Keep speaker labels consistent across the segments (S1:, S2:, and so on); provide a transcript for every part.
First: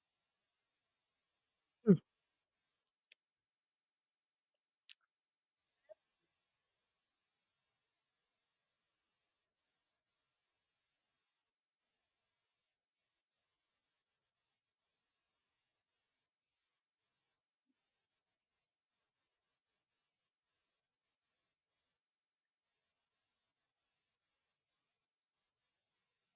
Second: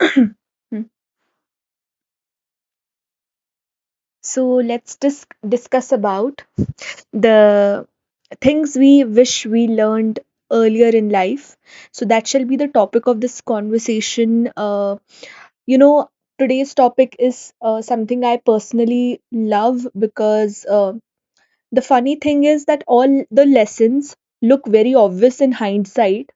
S1: Accept. Hmm. So let's discuss about the things we wish we learned earlier in life. So that shall be the topic of this conversation. You know, Today's topic is something I personally love because the funny thing is that all the lessons look very obvious in hindsight,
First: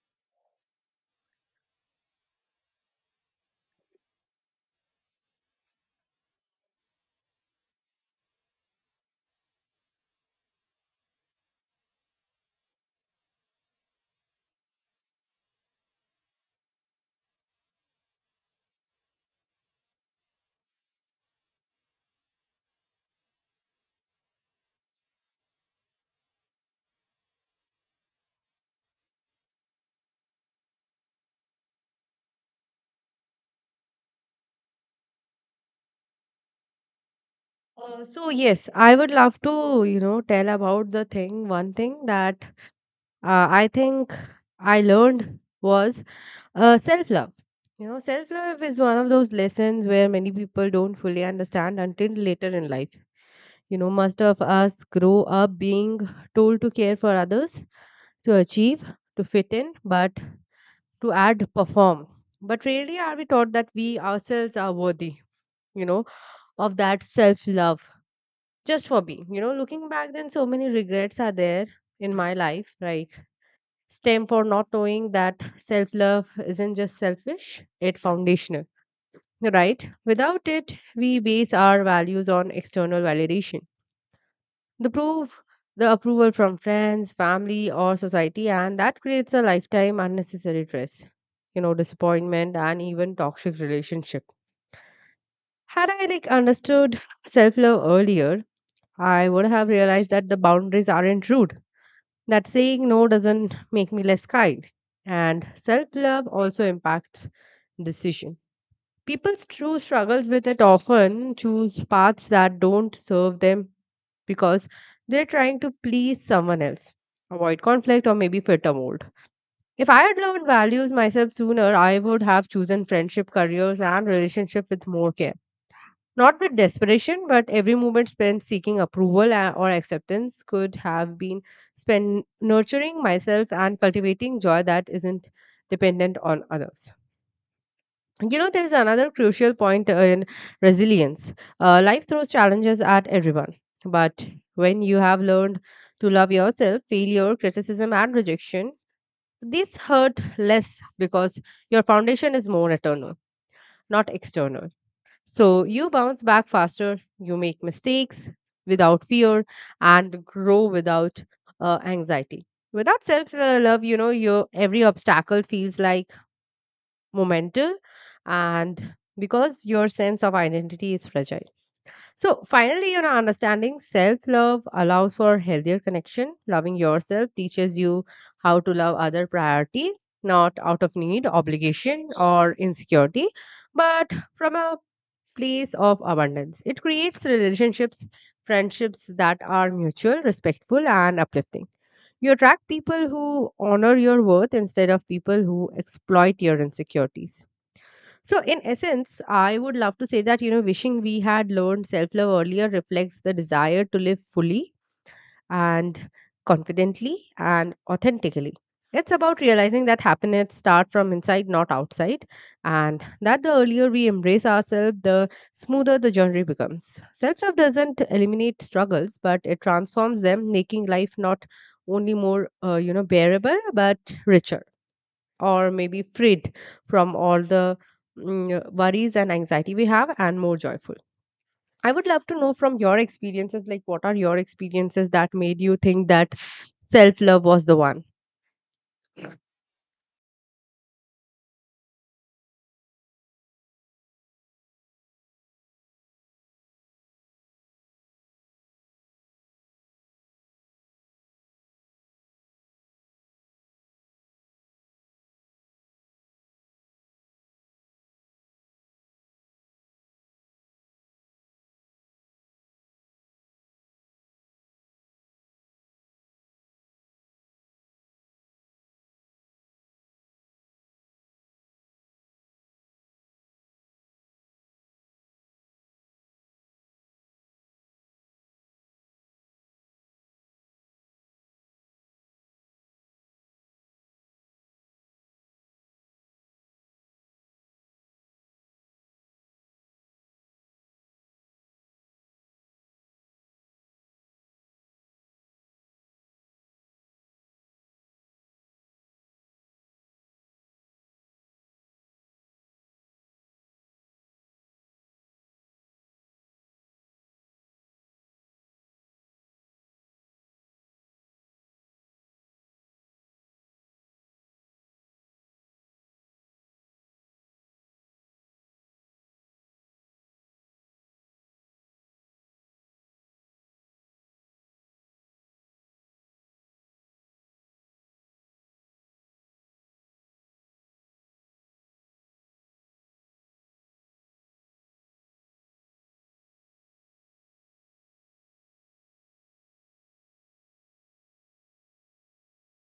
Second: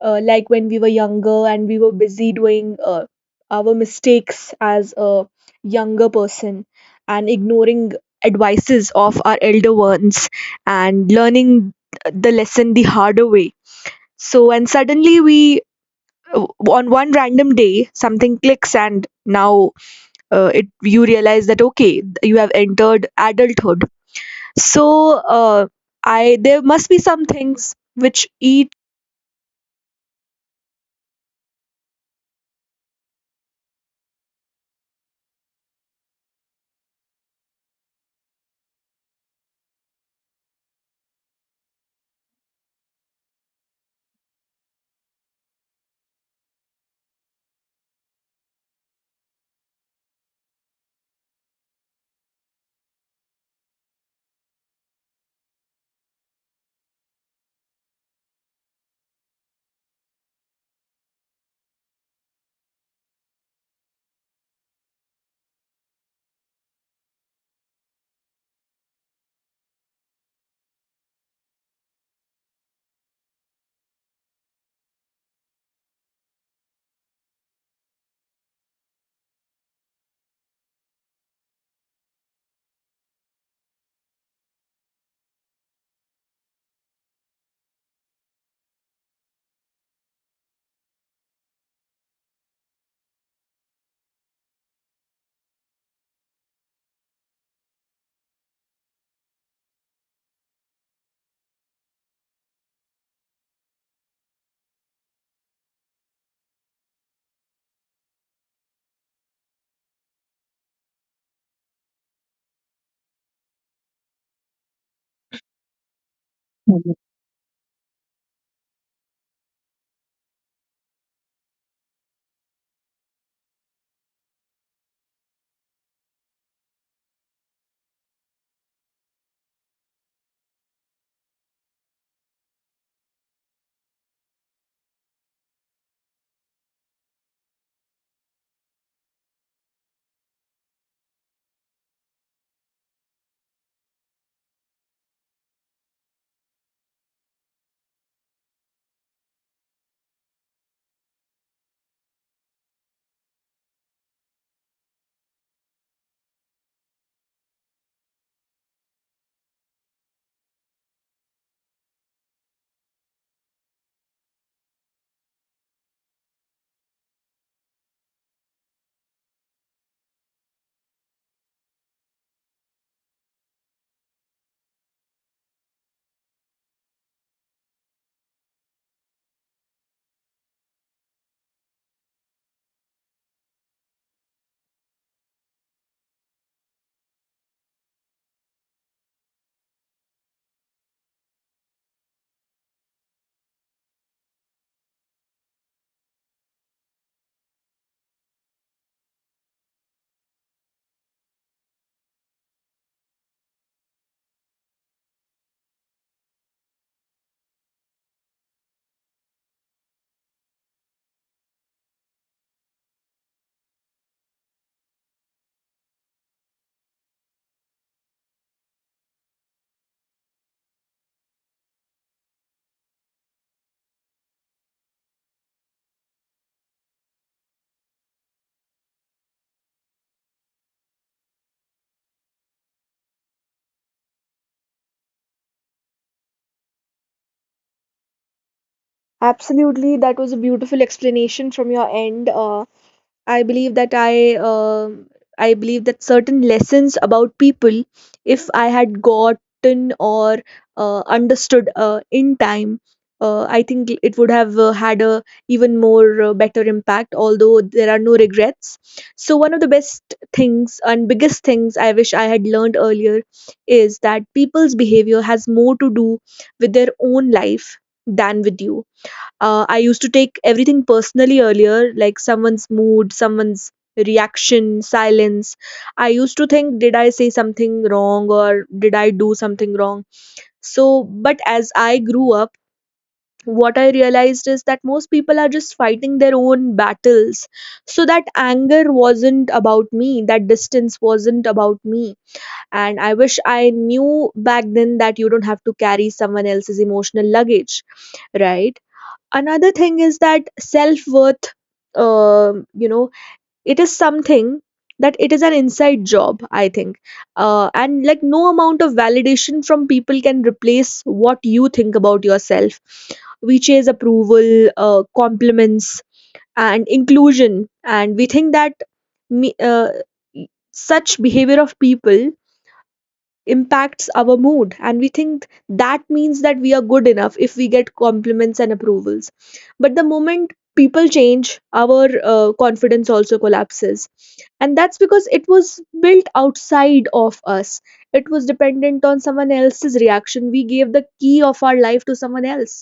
S1: like when we were younger and we were busy doing our mistakes as a younger person and ignoring advices of our elder ones and learning the lesson the harder way. So, and suddenly we, uh, on one random day something clicks, and now, it you realize that okay, you have entered adulthood. So, uh, I there must be some things which eat.
S2: So yes, I would love to, you know, tell about the thing. One thing that I think I learned was self love. You know, self love is one of those lessons where many people don't fully understand until later in life. You know, most of us grow up being told to care for others, to achieve, to fit in, but to add, perform. But really, are we taught that we ourselves are worthy? You know, of that self love just for me, you know, looking back then, so many regrets are there in my life, like stem for not knowing that self-love isn't just selfish, it's foundational, right? Without it, we base our values on external validation, the proof, the approval from friends, family, or society, and that creates a lifetime unnecessary stress, you know, disappointment, and even toxic relationship. Had I like understood self-love earlier, I would have realized that the boundaries aren't rude, that saying no doesn't make me less kind. And self-love also impacts decision. People's true struggles with it often choose paths that don't serve them because they're trying to please someone else, avoid conflict, or maybe fit a mold. If I had learned values myself sooner, I would have chosen friendship, careers, and relationship with more care, not with desperation. But every moment spent seeking approval or acceptance could have been spent nurturing myself and cultivating joy that isn't dependent on others. You know, there is another crucial point in resilience. Life throws challenges at everyone, but when you have learned to love yourself, failure, criticism, and rejection, these hurt less because your foundation is more eternal, not external. So you bounce back faster, you make mistakes without fear, and grow without anxiety. Without self love, you know, your every obstacle feels like momental, and because your sense of identity is fragile. So finally, you know, understanding self love allows for healthier connection. Loving yourself teaches you how to love other priority, not out of need, obligation, or insecurity, but from a place of abundance. It creates relationships, friendships that are mutual, respectful, and uplifting. You attract people who honor your worth instead of people who exploit your insecurities. So, in essence, I would love to say that, you know, wishing we had learned self love earlier reflects the desire to live fully and confidently and authentically. It's about realizing that happiness starts from inside, not outside, and that the earlier we embrace ourselves, the smoother the journey becomes. Self love doesn't eliminate struggles, but it transforms them, making life not only more, you know, bearable, but richer, or maybe freed from all the worries and anxiety we have, and more joyful. I would love to know from your experiences, like what are your experiences that made you think that self love was the one?
S1: Absolutely, that was a beautiful explanation from your end. I believe that I believe that certain lessons about people, if I had gotten or understood in time, I think it would have had a even more better impact. Although there are no regrets, so one of the best things and biggest things I wish I had learned earlier is that people's behavior has more to do with their own life than with you. I used to take everything personally earlier, like someone's mood, someone's reaction, silence. I used to think, did I say something wrong or did I do something wrong? So, but as I grew up, what I realized is that most people are just fighting their own battles. So, that anger wasn't about me, that distance wasn't about me. And I wish I knew back then that you don't have to carry someone else's emotional luggage. Right. Another thing is that self-worth, um you know it is something that it is an inside job, I think. And like, no amount of validation from people can replace what you think about yourself. We chase approval, compliments, and inclusion, and we think that me, uh, such behavior of people impacts our mood, and we think that means that we are good enough if we get compliments and approvals. But the moment people change, our confidence also collapses, and that's because it was built outside of us. It was dependent on someone else's reaction. We gave the key of our life to someone else.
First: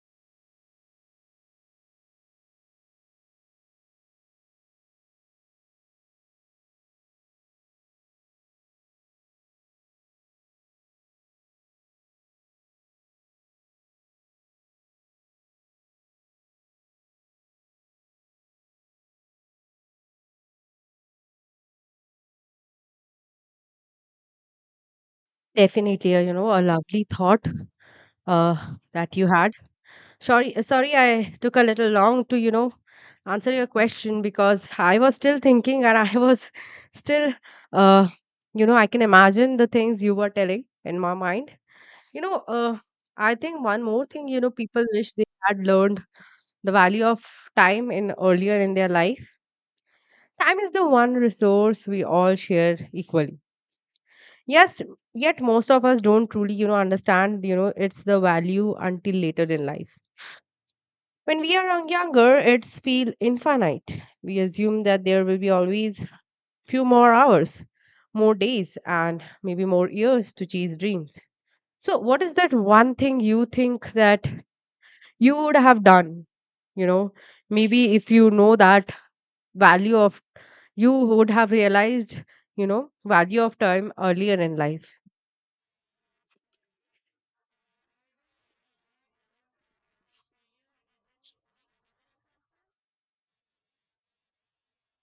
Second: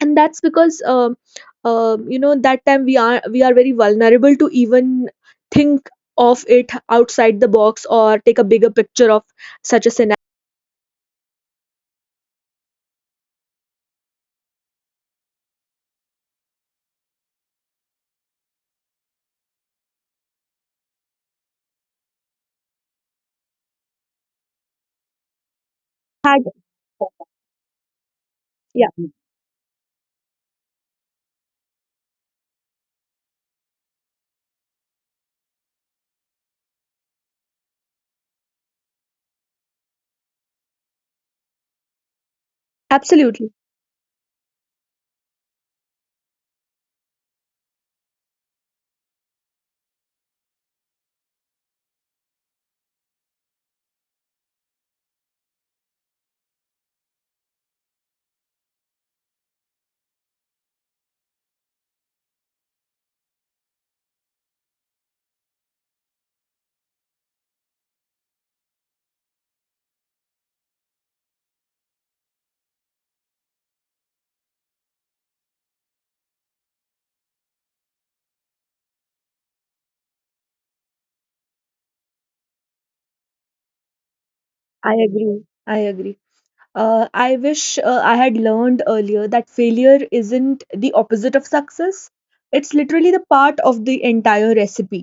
S1: And that's because that time, we are very vulnerable to even think of it outside the box or take a bigger picture of such a scenario.
S2: Definitely, you
S1: Had.
S2: know, a lovely thought uh,
S1: Yeah.
S2: that you had. Sorry, sorry, I took a little long to, you know, answer your question because I was still thinking and I was still, uh, you know, I can imagine the things you were telling in my mind. You know, I
S1: Absolutely.
S2: think one more thing, you know, people wish they had learned the value of time in earlier in their life. Time is the one resource we all share equally. Yes, yet most of us don't truly, you know, understand, you know, it's the value until later in life. When we are younger, it's feel infinite. We assume that there will be always few more hours, more days, and maybe more years to chase dreams. So, what is that one thing you think that you would have done? You know, maybe if you know that value of, you would have realized, you know, value of time earlier in
S1: I
S2: life.
S1: agree. I agree. I wish I had learned earlier that failure isn't the opposite of success. It's literally the part of the entire recipe.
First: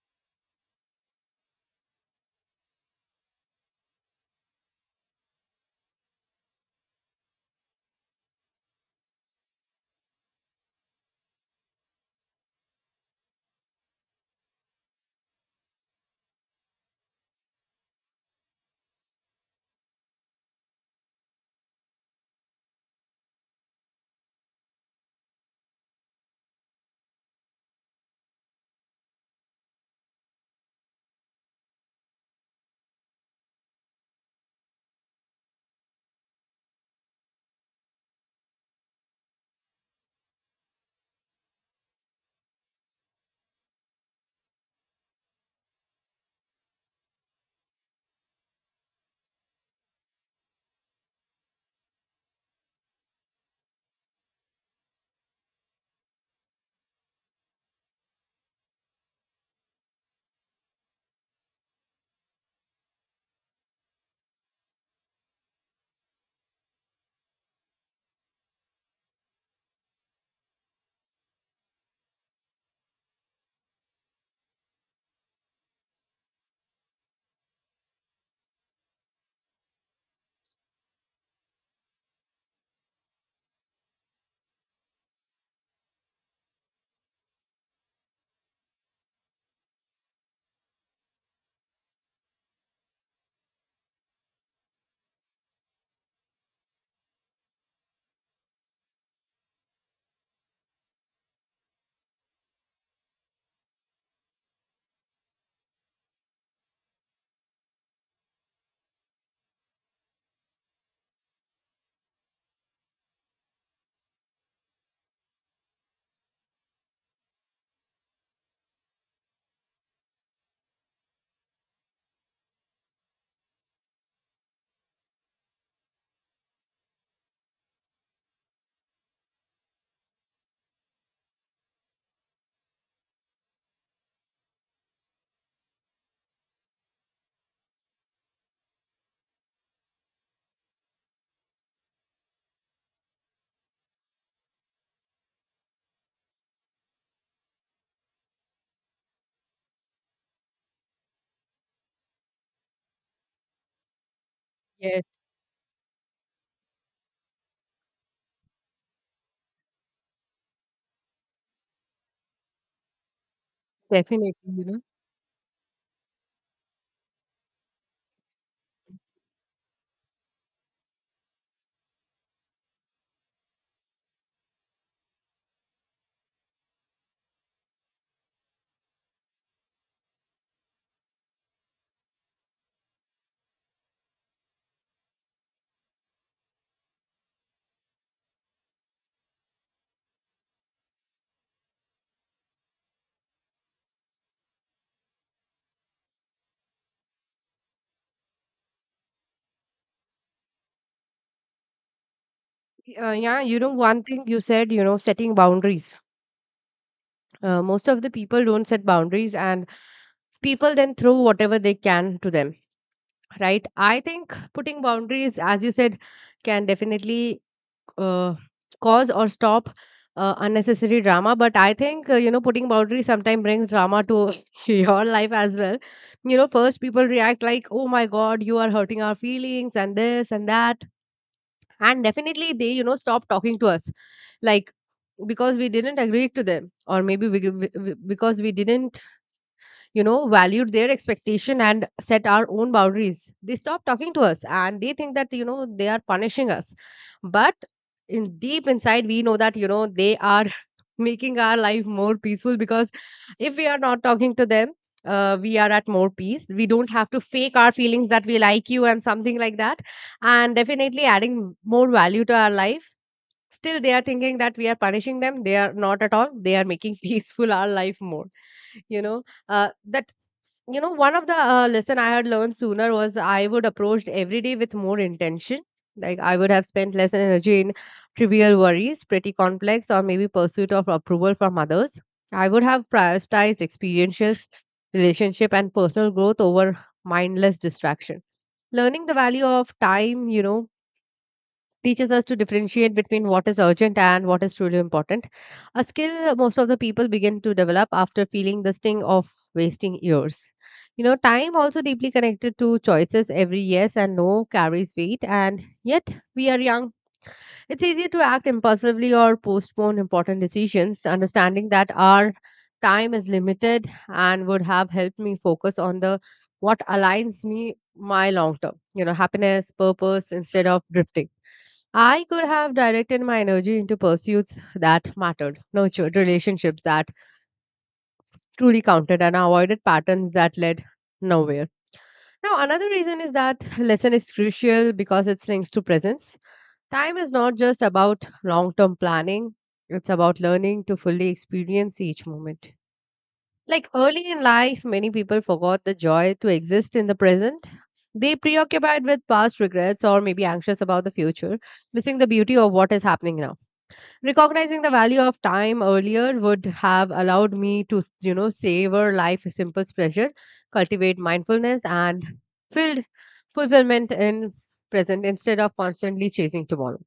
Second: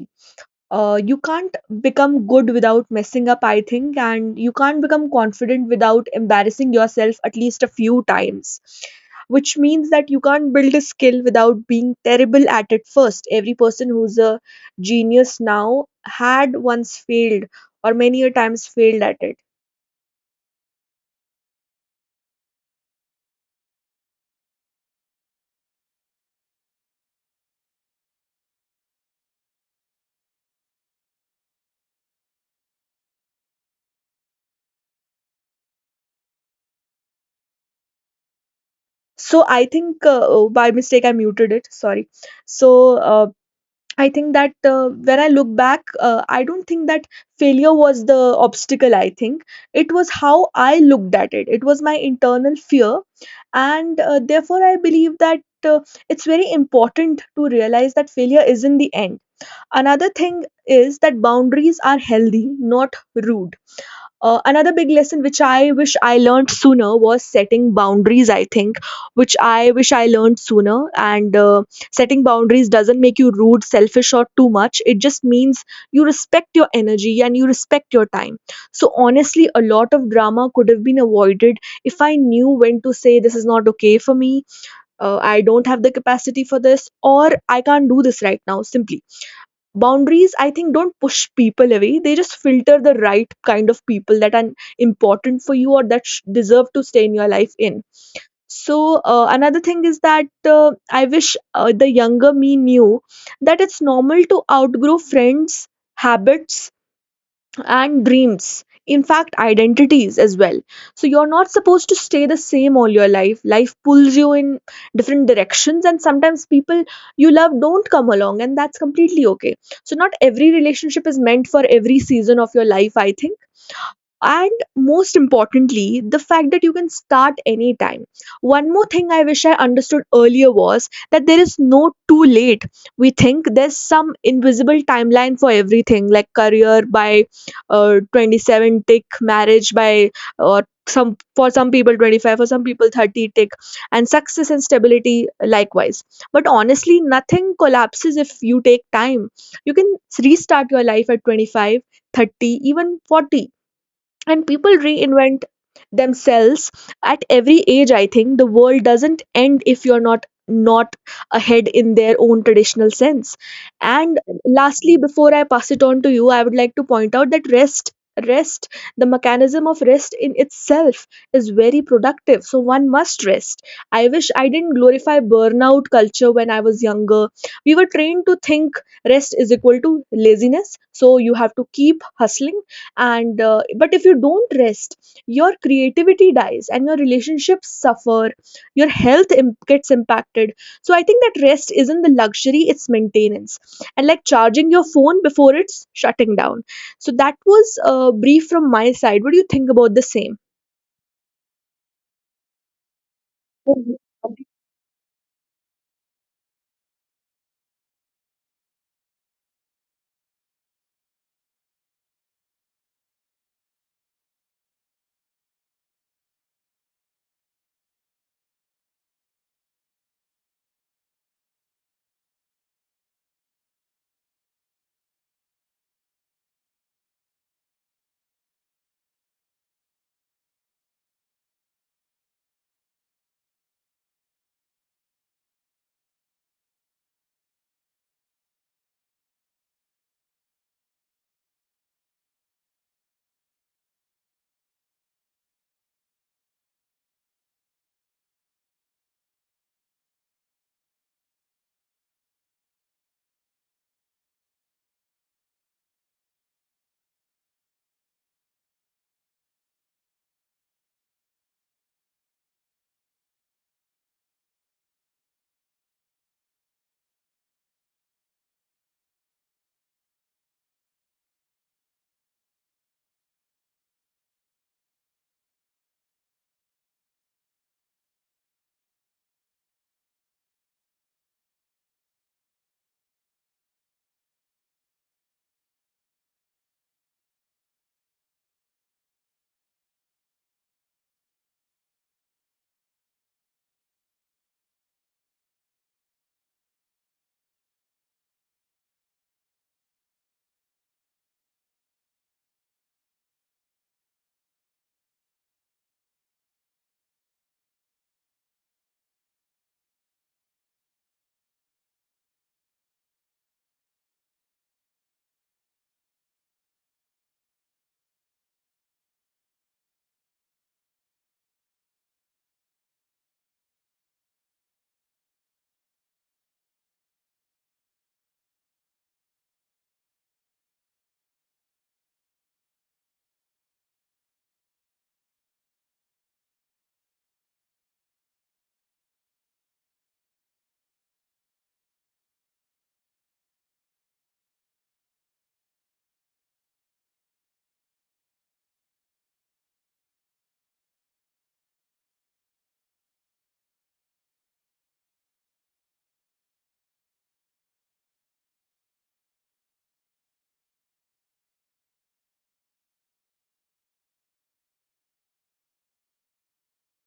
S1: You can't become good without messing up, I think, and you can't become confident without embarrassing yourself at least a few times, which means that you can't build a skill without being terrible at it first. Every person who's a genius now had once failed, or many a times failed at it. So I think, by mistake I muted it, sorry. So, uh, I think that, when I look back, I don't think that failure was the obstacle. I think it was how I looked at it. It was my internal fear. And therefore, I believe that it's very important to realize that failure isn't the end. Another thing is that boundaries are healthy, not rude. Another big lesson which I wish I learned sooner was setting boundaries, I think, which I wish I learned sooner. And setting boundaries doesn't make you rude, selfish, or too much. It just means you respect your energy and you respect your time. So, honestly, a lot of drama could have been avoided if I knew when to say this is not okay for me, I don't have the capacity for this, or I can't do this right now. Simply, boundaries, I think, don't push people away. They just filter the right kind of people that are important for you, or that deserve to stay in your life in. So, another thing is that I wish the younger me knew that it's normal to outgrow friends, habits, and dreams, in fact identities as well. So you're not supposed to stay the same all your life. Life pulls you in different directions, and sometimes people you love don't come along, and that's completely okay. So not every relationship is meant for every season of your life, I think. And most importantly, the fact that you can start anytime. One more thing I wish I understood earlier was that there is no too late. We think there's some invisible timeline for everything, like career by 27, tick, marriage by, or some, for some people 25, for some people 30, tick, and success and stability likewise. But honestly, nothing collapses if you take time. You can restart your life at 25, 30, even 40, and people
S2: Yes,
S1: reinvent themselves at every age. I think the world doesn't end if you're not ahead in their own traditional sense. And
S2: definitely. You know,
S1: lastly, before I pass it on to you, I would like to point out that rest, the mechanism of rest in itself, is very productive, so one must rest. I wish I didn't glorify burnout culture when I was younger. We were trained to think rest is equal to laziness, so you have to keep hustling. And but if you don't rest, your creativity dies, and your relationships suffer, your health gets impacted. So I think that rest isn't the luxury, it's maintenance, and like charging your phone before it's shutting down. So that was, brief from my side. What do you think about the same?
S2: yeah, you know,
S1: Mhm.
S2: one thing you said, you know, setting boundaries, most of the people don't set boundaries, and people then throw whatever they can to them, right? I think putting boundaries, as you said, can definitely uh, cause or stop unnecessary drama. But I think you know, putting boundaries sometimes brings drama to your life as well. You know, first people react like, oh my god, you are hurting our feelings and this and that, and definitely they, you know, stop talking to us. Like, because we didn't agree to them, or maybe because we didn't, you know, valued their expectation and set our own boundaries, they stop talking to us and they think that, you know, they are punishing us. But in deep inside, we know that, you know, they are making our life more peaceful because if we are not talking to them, we are at more peace, we don't have to fake our feelings that we like you and something like that, and definitely adding more value to our life. Still, they are thinking that we are punishing them. They are not at all, they are making peaceful our life more, you know, that, you know, one of the lesson I had learned sooner was I would approach every day with more intention. Like I would have spent less energy in trivial worries, pretty complex, or maybe pursuit of approval from others. I would have prioritized experiences, relationship, and personal growth over mindless distraction. Learning the value of time, you know, teaches us to differentiate between what is urgent and what is truly important, a skill most of the people begin to develop after feeling the sting of wasting years. You know, time also deeply connected to choices. Every yes and no carries weight, and yet we are young. It's easy to act impulsively or postpone important decisions. Understanding that our time is limited and would have helped me focus on the what aligns me, my long term, you know, happiness purpose instead of drifting. I could have directed my energy into pursuits that mattered, nurtured relationships that truly counted, and avoided patterns that led nowhere. Now, another reason is that lesson is crucial because it's links to presence. Time is not just about long term planning, it's about learning to fully experience each moment. Like early in life, many people forgot the joy to exist in the present. They preoccupied with past regrets or maybe anxious about the future, missing the beauty of what is happening now. Recognizing the value of time earlier would have allowed me to, you know, savor life's simple pleasure, cultivate mindfulness, and filled fulfillment in present instead of constantly chasing tomorrow.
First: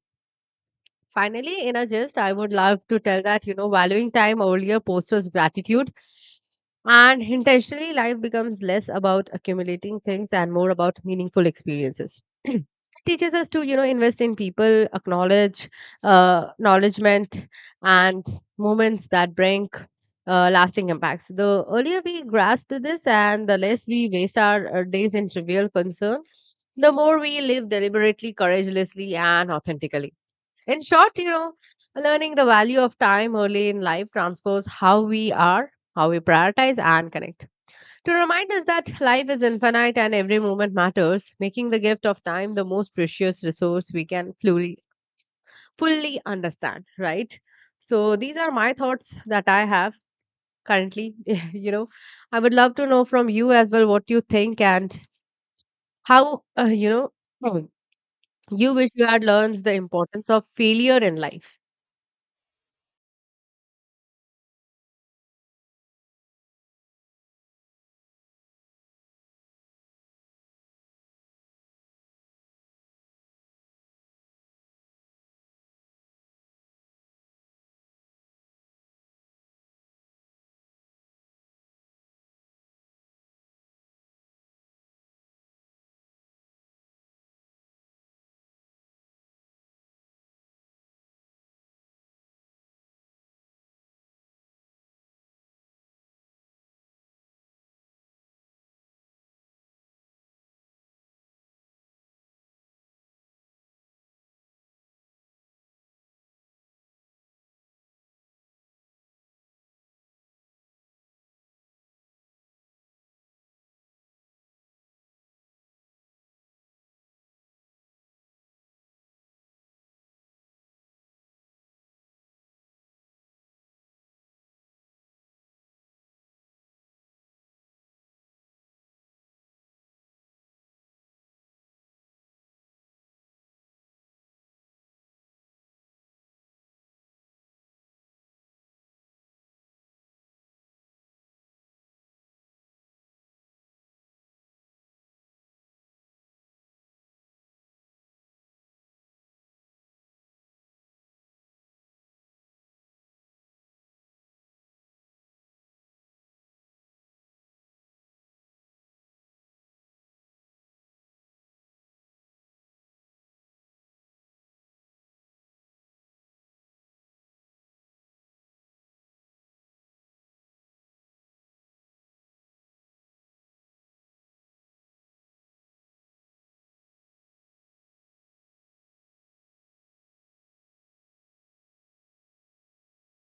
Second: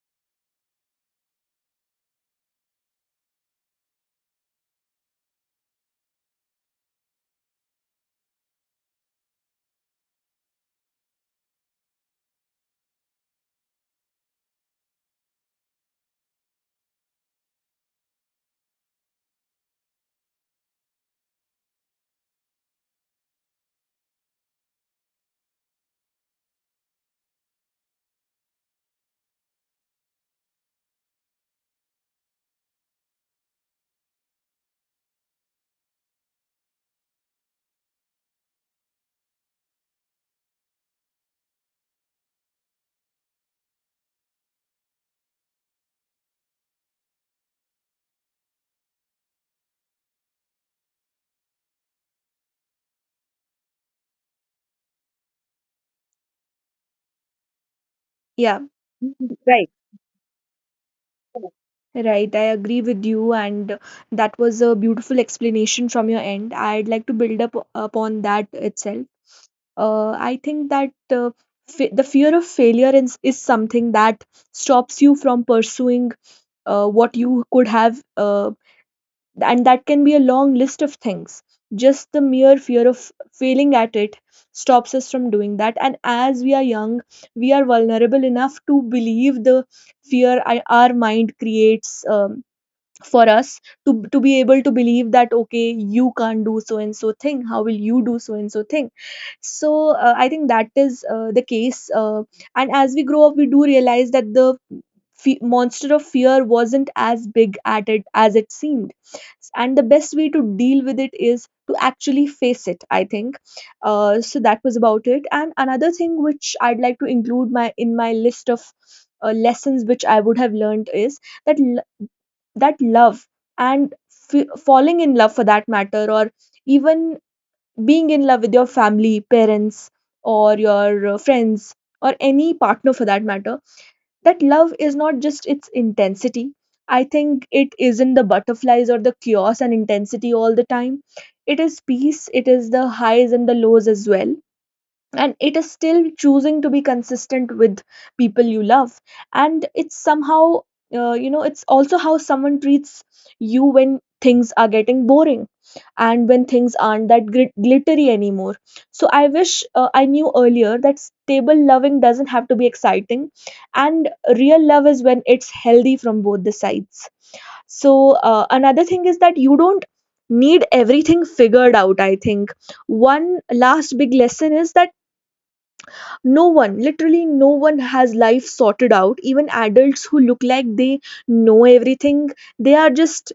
S2: Finally, in a gist, I would love to tell that, you know, valuing time earlier postures gratitude and intentionally life becomes less about accumulating things and more about meaningful experiences. It teaches us to, you know, invest in people, acknowledge, acknowledgement and moments that bring lasting impacts. The earlier we grasp this and the less we waste our days in trivial concern, the more we live deliberately, courageously, and authentically. In short, you know, learning the value of time early in life transforms how we are, how we prioritize, and connect. To remind us that life is infinite and every moment matters, making the gift of time the most precious resource we can fully, fully understand, right? So, these are my thoughts that I have currently. You know, I would love to know from you as well what you think and how, you know,
S1: Yeah.
S2: you wish you had learned
S1: Right.
S2: the importance of failure in life.
S1: Right, I agree with you, and that was a beautiful explanation from your end. I'd like to build up upon that itself. I think that the fear of failure is something that stops you from pursuing, what you could have, and that can be a long list of things. Just the mere fear of failing at it stops us from doing that. And as we are young, we are vulnerable enough to believe the fear, our mind creates. For us to be able to believe that okay, you can't do so and so thing, how will you do so and so thing? So, I think that is, the case. And as we grow up, we do realize that the monster of fear wasn't as big at it as it seemed, and the best way to deal with it is to actually face it, I think. So that was about it. And another thing which I'd like to include my in my list of lessons which I would have learned is that that love, and falling in love for that matter, or even being in love with your family, parents, or your friends, or any partner for that matter, that love is not just its intensity, I think. It isn't the butterflies or the chaos and intensity all the time. It is peace. It is the highs and the lows as well. And it is still choosing to be consistent with people you love. And it's somehow, it's also how someone treats you when things are getting boring, and when things aren't that glittery anymore. So I wish I knew earlier that stable loving doesn't have to be exciting, and real love is when it's healthy from both the sides. So, another thing is that you don't need everything figured out, I think. One last big lesson is that no one, literally no one, has life sorted out, even adults who look like they know everything. They are just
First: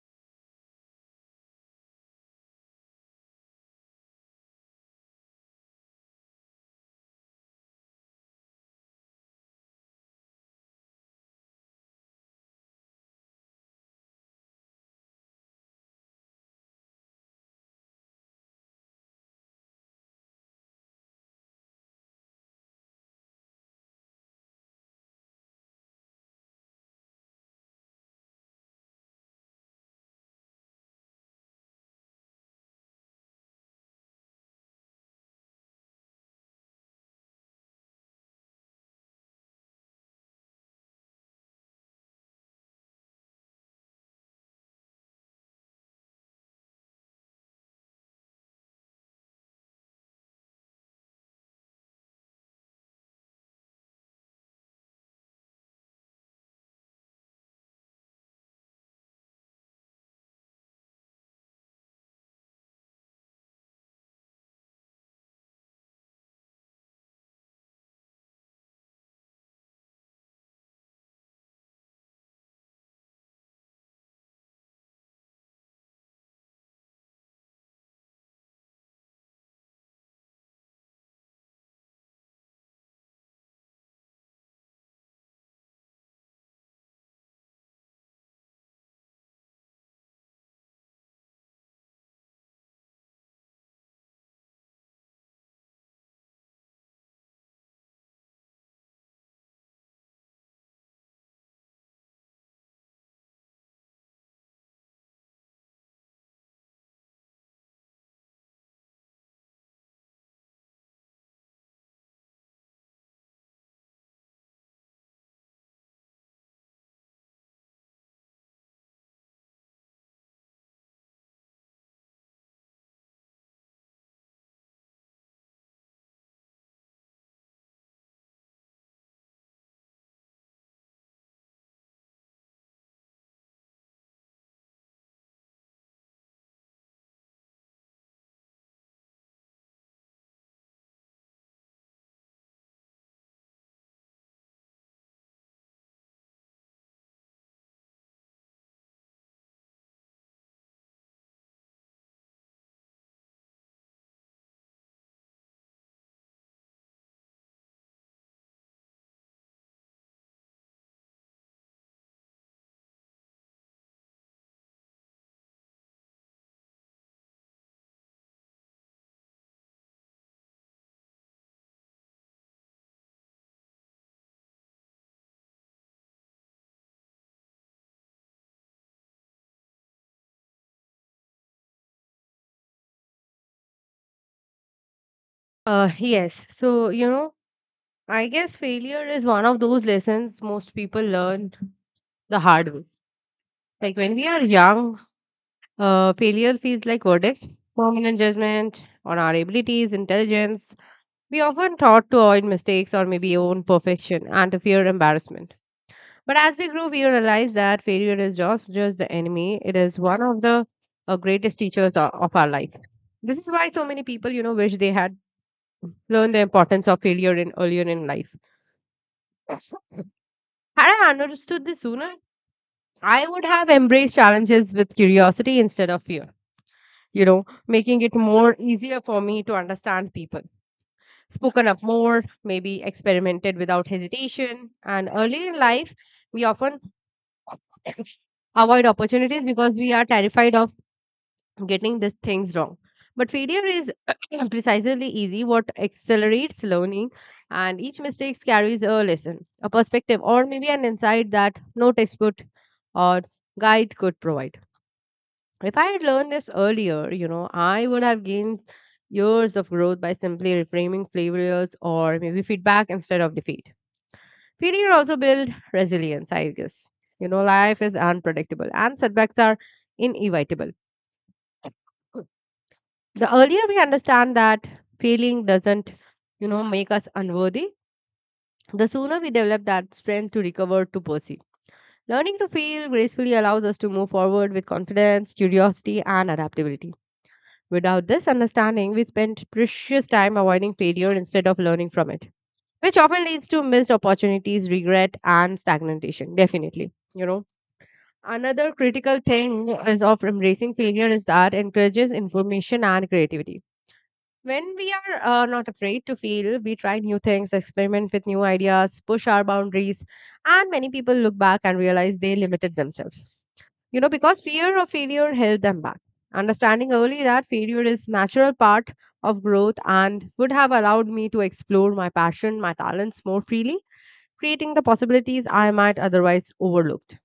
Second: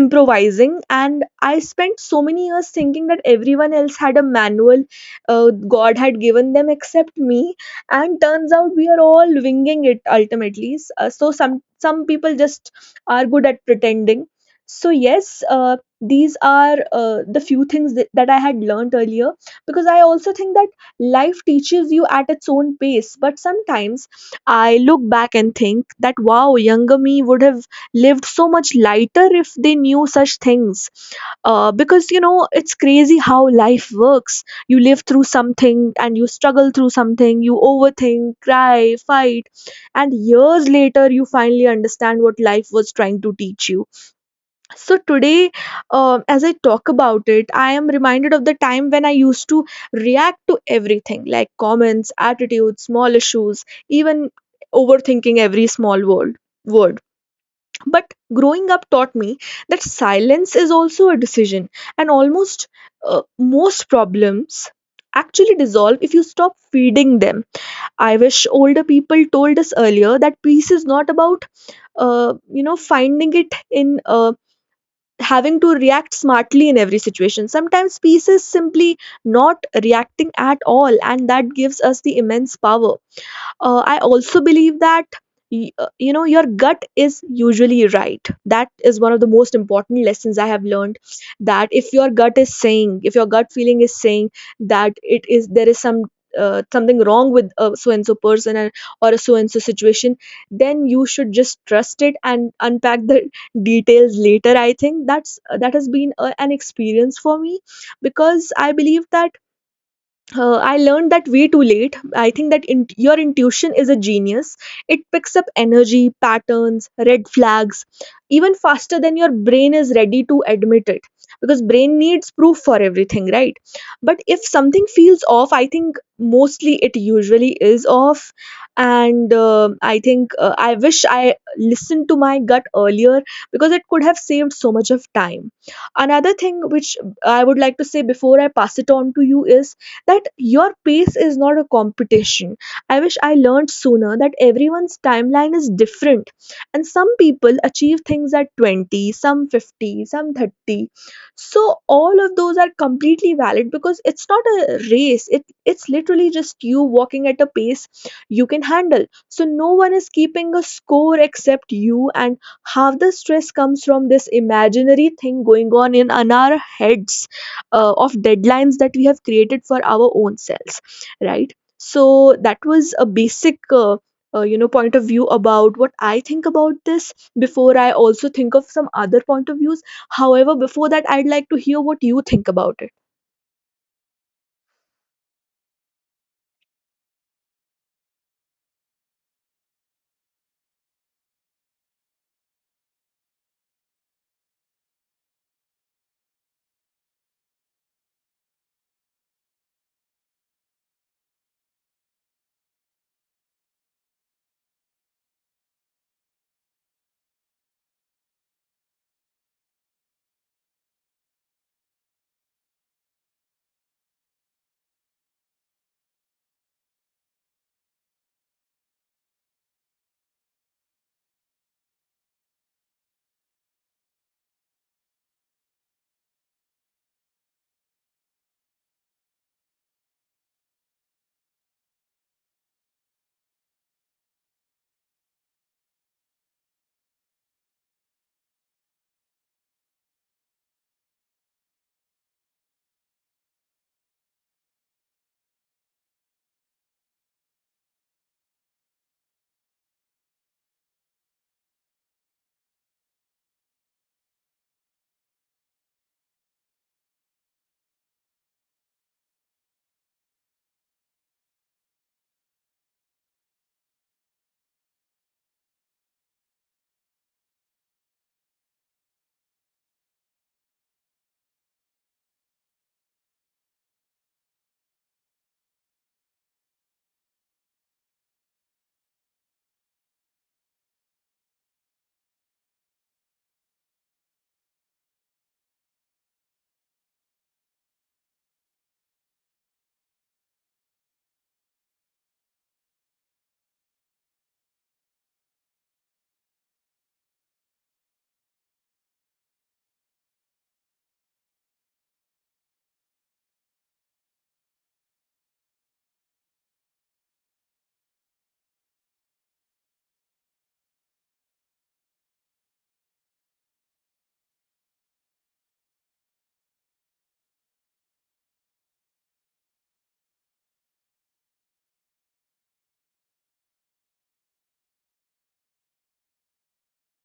S1: improvising, and I spent so many years thinking that everyone else had a manual, uh, god had given them except me. And turns out we are all winging it ultimately. So some people just are good at pretending. So yes, these are the few things that I had learned earlier, because I also think that life teaches you at its own pace, but sometimes I look back and think that wow, younger me would have lived so much lighter if they knew such things. Because it's crazy how life works. You live through something, and you struggle through something, you overthink, cry, fight, and years later you finally understand what life was trying to teach you. So today, as I talk about it, I am reminded of the time when I used to react to everything, like comments, attitudes, small issues, even overthinking every small word. But growing up taught me that silence is also a decision, and almost, most problems actually dissolve if you stop feeding them. I wish older people told us earlier that peace is not about finding it in having to react smartly in every situation. Sometimes peace is simply not reacting at all, and that gives us the immense power. I also believe that your gut is usually right. That is one of the most important lessons I have learned. That if your gut is saying, if your gut feeling is saying that it is there is some something wrong with a so and so person or a so and so situation, then you should just trust it and unpack the details later. I think that has been an experience for me because I believe that I learned that way too late. I think that your intuition is a genius. It picks up energy, patterns, red flags, even faster than your brain is ready to admit it. Because brain needs proof for everything, right? But if something feels off, I think mostly it usually is off. And I think I wish I listened to my gut earlier because it could have saved so much of time. Another thing which I would like to say before I pass it on to you is that your pace is not a competition. I wish I learned sooner that everyone's timeline is different. And some people achieve things at 20, some 50, some 30. So all of those are completely valid because it's not a race. It's literally just you walking at a pace you can handle. So no one is keeping a score except you, and half the stress comes from this imaginary thing going on in our heads, of deadlines that we have created for our own selves, right? So that was a basic point of view about what I think about this before I also think of some other point of views. However, before that, I'd like to hear what you think about it.
S2: Yes. So, you know, I guess failure is one of those lessons most people learn the hard way. Like when we are young, failure feels like verdict, permanent judgment on our abilities, intelligence. We often taught to avoid mistakes or maybe own perfection and to fear embarrassment. But as we grow, we realize that failure is just the enemy. It is one of the greatest teachers of our life. This is why so many people, you know, wish they had learned the importance of failure in earlier in life. Had I understood this sooner, I would have embraced challenges with curiosity instead of fear, you know, making it more easier for me to understand people. Spoken up more, maybe experimented without hesitation. And early in life, we often avoid opportunities because we are terrified of getting these things wrong. But failure is precisely easy, what accelerates learning, and each mistake carries a lesson, a perspective, or maybe an insight that no textbook or guide could provide. If I had learned this earlier, you know, I would have gained years of growth by simply reframing failures or maybe feedback instead of defeat. Failure also builds resilience, I guess. You know, life is unpredictable and setbacks are inevitable. The earlier we understand that failing doesn't make us unworthy, the sooner we develop that strength to recover, to pursue learning. To fail gracefully allows us to move forward with confidence, curiosity, and adaptability. Without this understanding, we spend precious time avoiding failure instead of learning from it, which often leads to missed opportunities, regret, and stagnation. Definitely, another critical thing is of embracing failure is that encourages information and creativity. When we are not afraid to fail, we try new things, experiment with new ideas, push our boundaries, and many people look back and realize they limited themselves. You know, because fear of failure held them back. Understanding early that failure is natural part of growth and would have allowed me to explore my passion, my talents more freely, creating the possibilities I might otherwise overlooked.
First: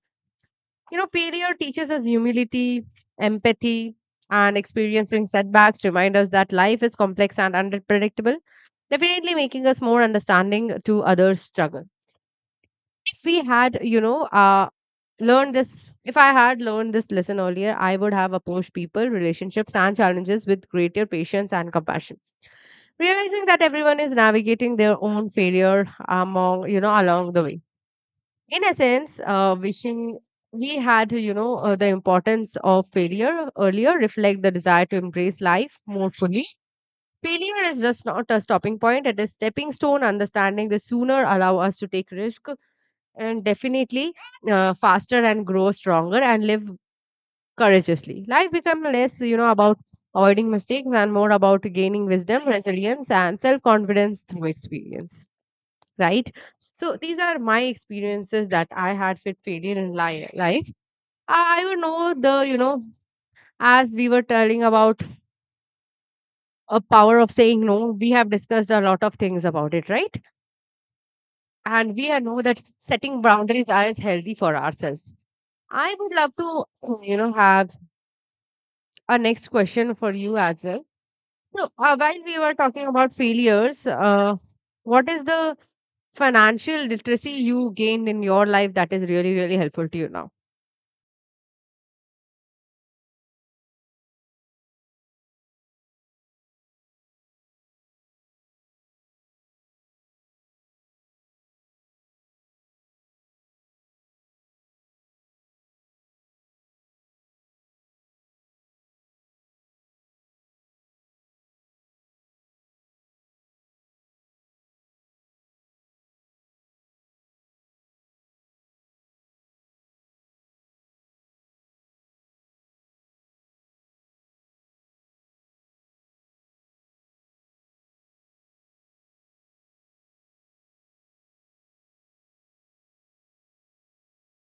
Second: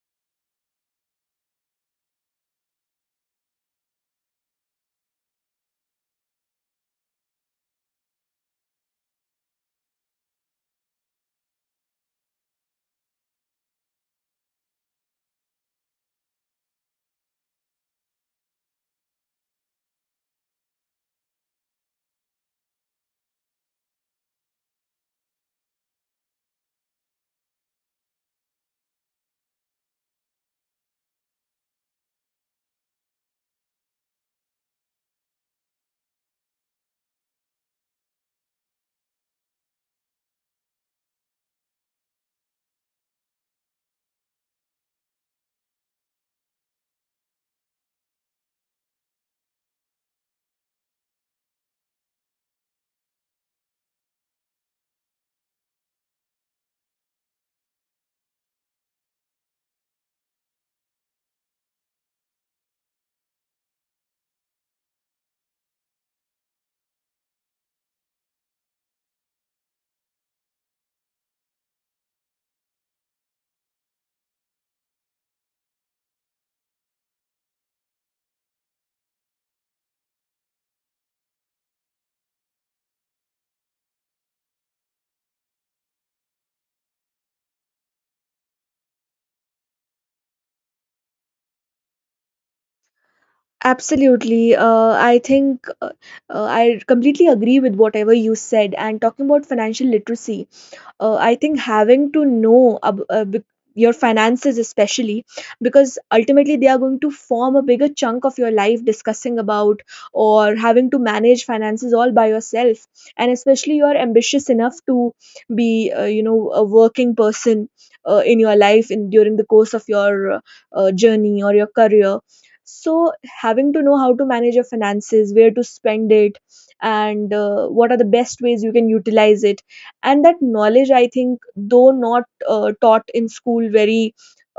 S2: You know, failure teaches us humility, empathy, and experiencing setbacks remind us that life is complex and unpredictable, definitely making us more understanding to others' struggle. If we had, you know, learned this, If I had learned this lesson earlier, I would have approached people, relationships, and challenges with greater patience and compassion. Realizing that everyone is navigating their own failure among, along the way in a sense, wishing we had, the importance of failure earlier reflect the desire to embrace life more fully. Failure is just not a stopping point; it is stepping stone. Understanding the sooner allow us to take risk, and definitely faster and grow stronger and live courageously. Life become less, about avoiding mistakes and more about gaining wisdom, resilience, and self confidence through experience, right? So these are my experiences that I had with failure in life. I would know the, as we were telling about a power of saying no, we have discussed a lot of things about it, right? And we are know that setting boundaries are is healthy for ourselves. I would love to, have a next question for you as well. So while we were talking about failures, what is the financial literacy you gained in your life that is really, really helpful to you now?
S1: Absolutely. I think I completely agree with whatever you said. And talking about financial literacy, I think having to know your finances, especially because ultimately they are going to form a bigger chunk of your life, discussing about or having to manage finances all by yourself, and especially you're ambitious enough to be a working person in your life in during the course of your journey or your career. So having to know how to manage your finances, where to spend it, and what are the best ways you can utilize it, and that knowledge, I think, though not taught in school very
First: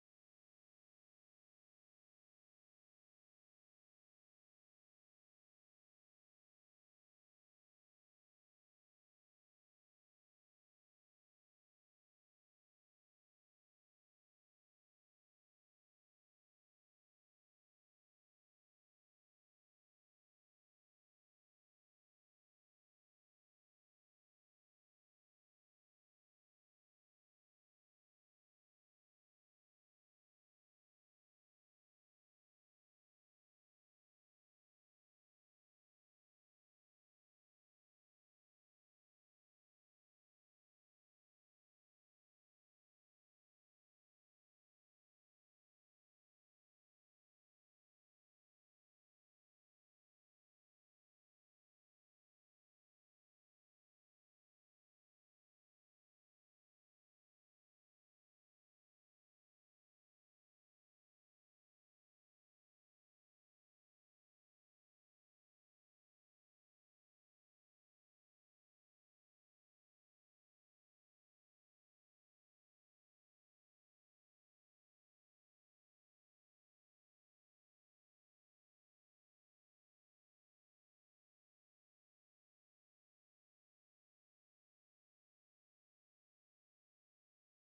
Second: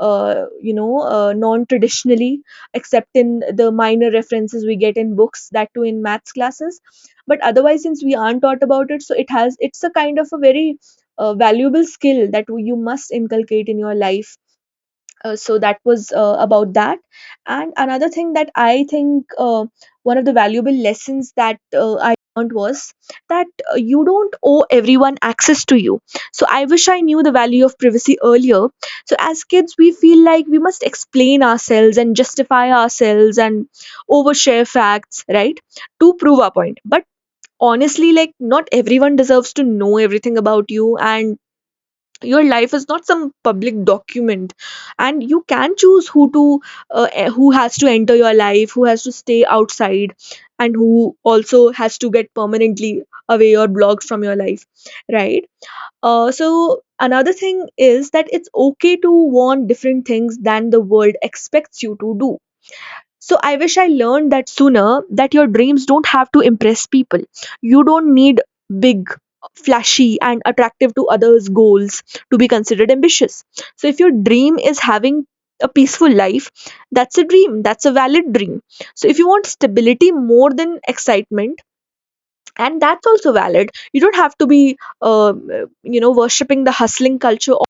S1: non traditionally, except in the minor references we get in books, that too in maths classes. But otherwise, since we aren't taught about it, so it has, it's a kind of a very valuable skill that you must inculcate in your life. So that was about that. And another thing that I think, one of the valuable lessons that I learned was that you don't owe everyone access to you. So I wish I knew the value of privacy earlier. So as kids, we feel like we must explain ourselves and justify ourselves and overshare facts, right, to prove our point. But honestly, like, not everyone deserves to know everything about you, and your life is not some public document, and you can choose who to who has to enter your life, who has to stay outside, and who also has to get permanently away or blocked from your life, right. So another thing is that it's okay to want different things than the world expects you to do. So I wish I learned that sooner, that your dreams don't have to impress people. You don't need big, flashy, and attractive to others goals to be considered ambitious. So if your dream is having a peaceful life, that's a dream, that's a valid dream. So if you want stability more than excitement, and that's also valid. You don't have to be, uh, worshipping the hustling culture or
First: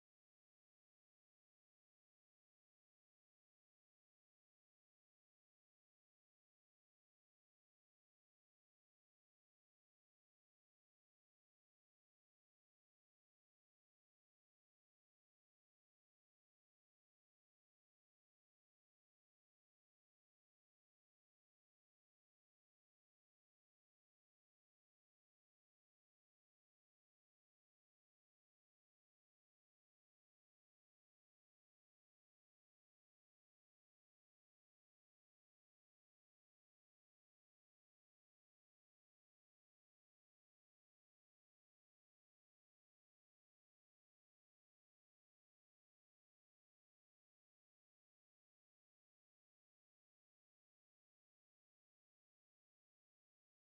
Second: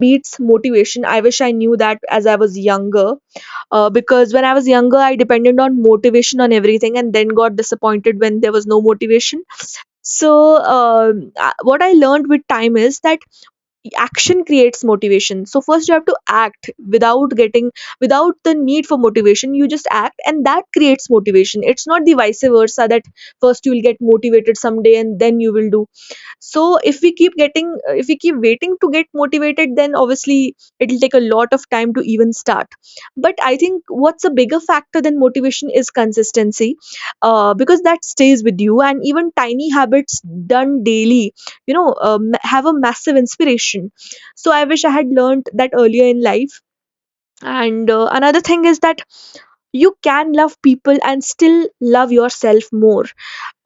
S1: beats motivation. I wish I knew that as I was younger, because when I was younger, I depended on motivation on everything and then got disappointed when there was no motivation. So what I learned with time is that action creates motivation. So first you have to act without getting, without the need for motivation, you just act, and that creates motivation. It's not the vice versa, that first you will get motivated someday and then you will do. So if we keep getting, if we keep waiting to get motivated, then obviously it'll take a lot of time to even start. But I think what's a bigger factor than motivation is consistency, because that stays with you, and even tiny habits done daily, have a massive inspiration. So I wish I had learned that earlier in life. And another thing is that you can love people and still love yourself more.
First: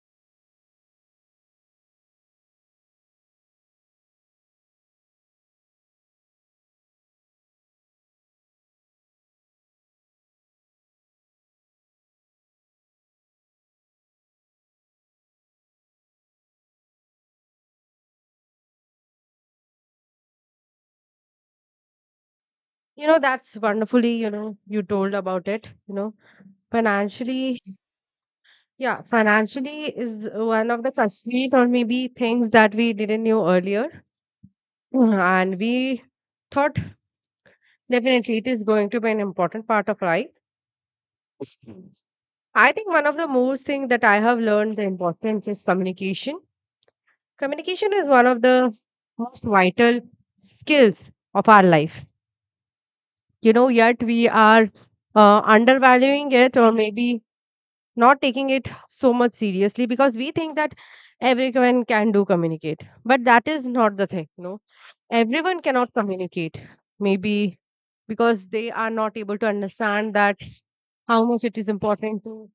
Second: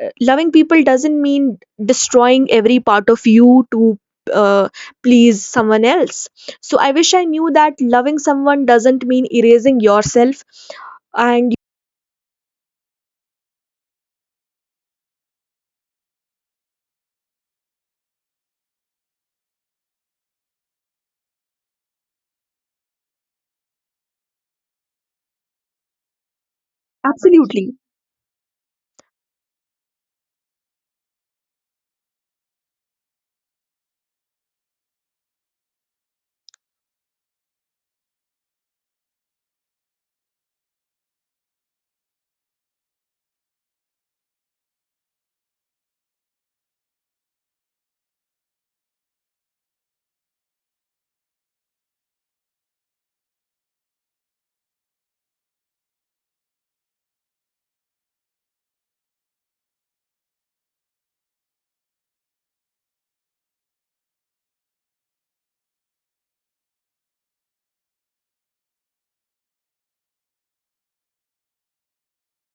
S1: Loving people doesn't mean destroying every part of you to uh, please someone else. So I wish I knew that loving someone doesn't mean erasing yourself. And
S2: You know, that's wonderfully, you know, you told about it. You know, financially,
S1: absolutely.
S2: yeah, financially is one of the constraint or maybe things that we didn't know earlier. Mhm. And we thought definitely it is going to be an important part of life. I think one of the most thing that I have learned the importance is communication. Communication is one of the most vital skills of our life. You know, yet we are undervaluing it or maybe not taking it so much seriously because we think that everyone can do communicate, but that is not the thing. No, everyone cannot communicate, maybe because they are not able to understand that how much it is important to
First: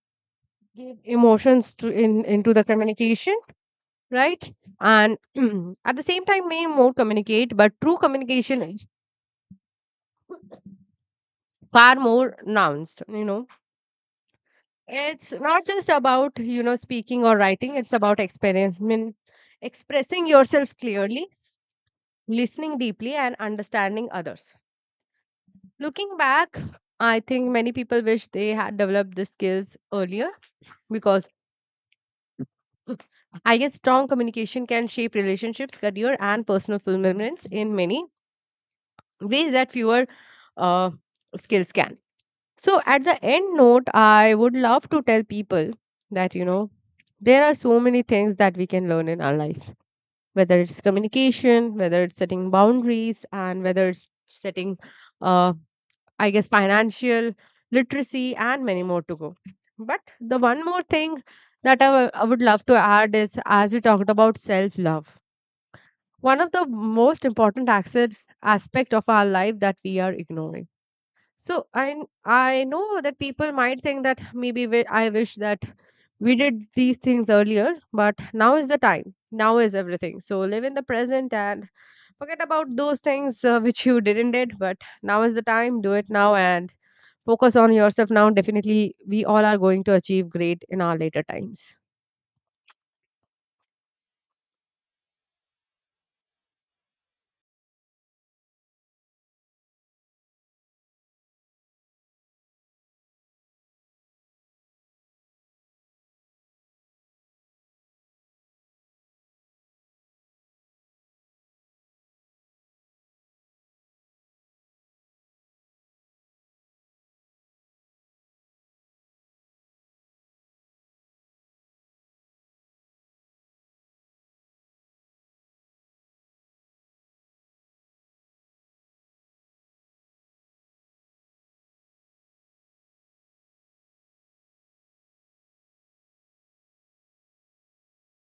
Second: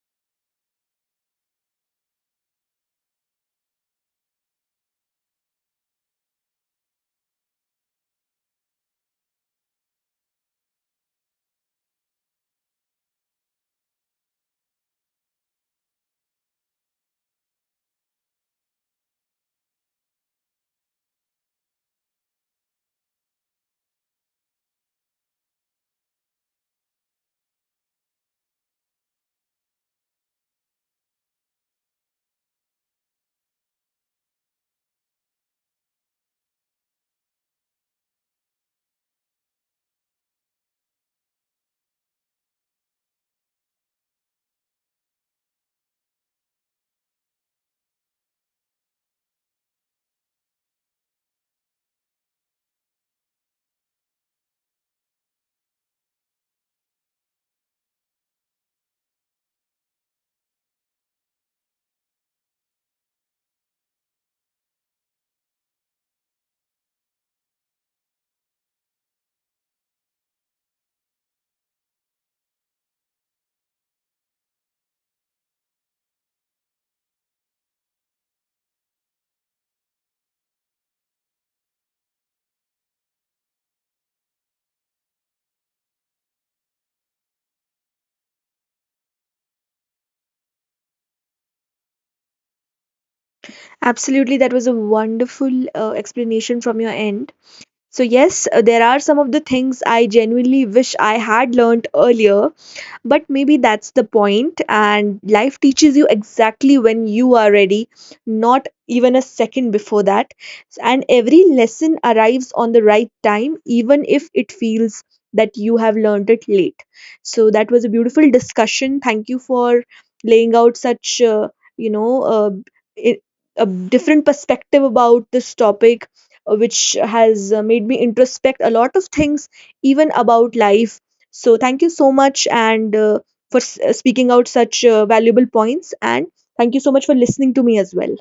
S2: give emotions to in into the communication, right? And at the same time may more communicate, but true communication is far more nuanced, you know. It's not just about, you know, speaking or writing, it's about experience, mean expressing yourself clearly, listening deeply, and understanding others. Looking back, I think many people wish they had developed the skills earlier because I guess strong communication can shape relationships, career, and personal fulfillments in many ways that fewer uh, skills can. So, at the end note, I would love to tell people that, you know, there are so many things that we can learn in our life, whether it's communication, whether it's setting boundaries, and whether it's setting, uh, I guess, financial literacy, and many more to go. But the one more thing that I would love to add is as we talked about self love, one of the most important access aspect of our life that we are ignoring. So I know that people might think that I wish that we did these things earlier, but now is the time. Now is everything. So live in the present and forget about those things which you didn't did. But now is the time. Do it now and focus on yourself now. Definitely, we all are going to achieve great in our later times.
S1: Absolutely, that was a wonderful explanation from your end. So yes, there are some of the things I genuinely wish I had learned earlier. But maybe that's the point, and life teaches you exactly when you are ready, not even a second before that. And every lesson arrives on the right time, even if it feels that you have learned it late. So that was a beautiful discussion. Thank you for laying out such, you know, uh, i- a different perspective about this topic, which has made me introspect a lot of things, even about life. So thank you so much, and speaking out such valuable points, and thank you so much for listening to me as well.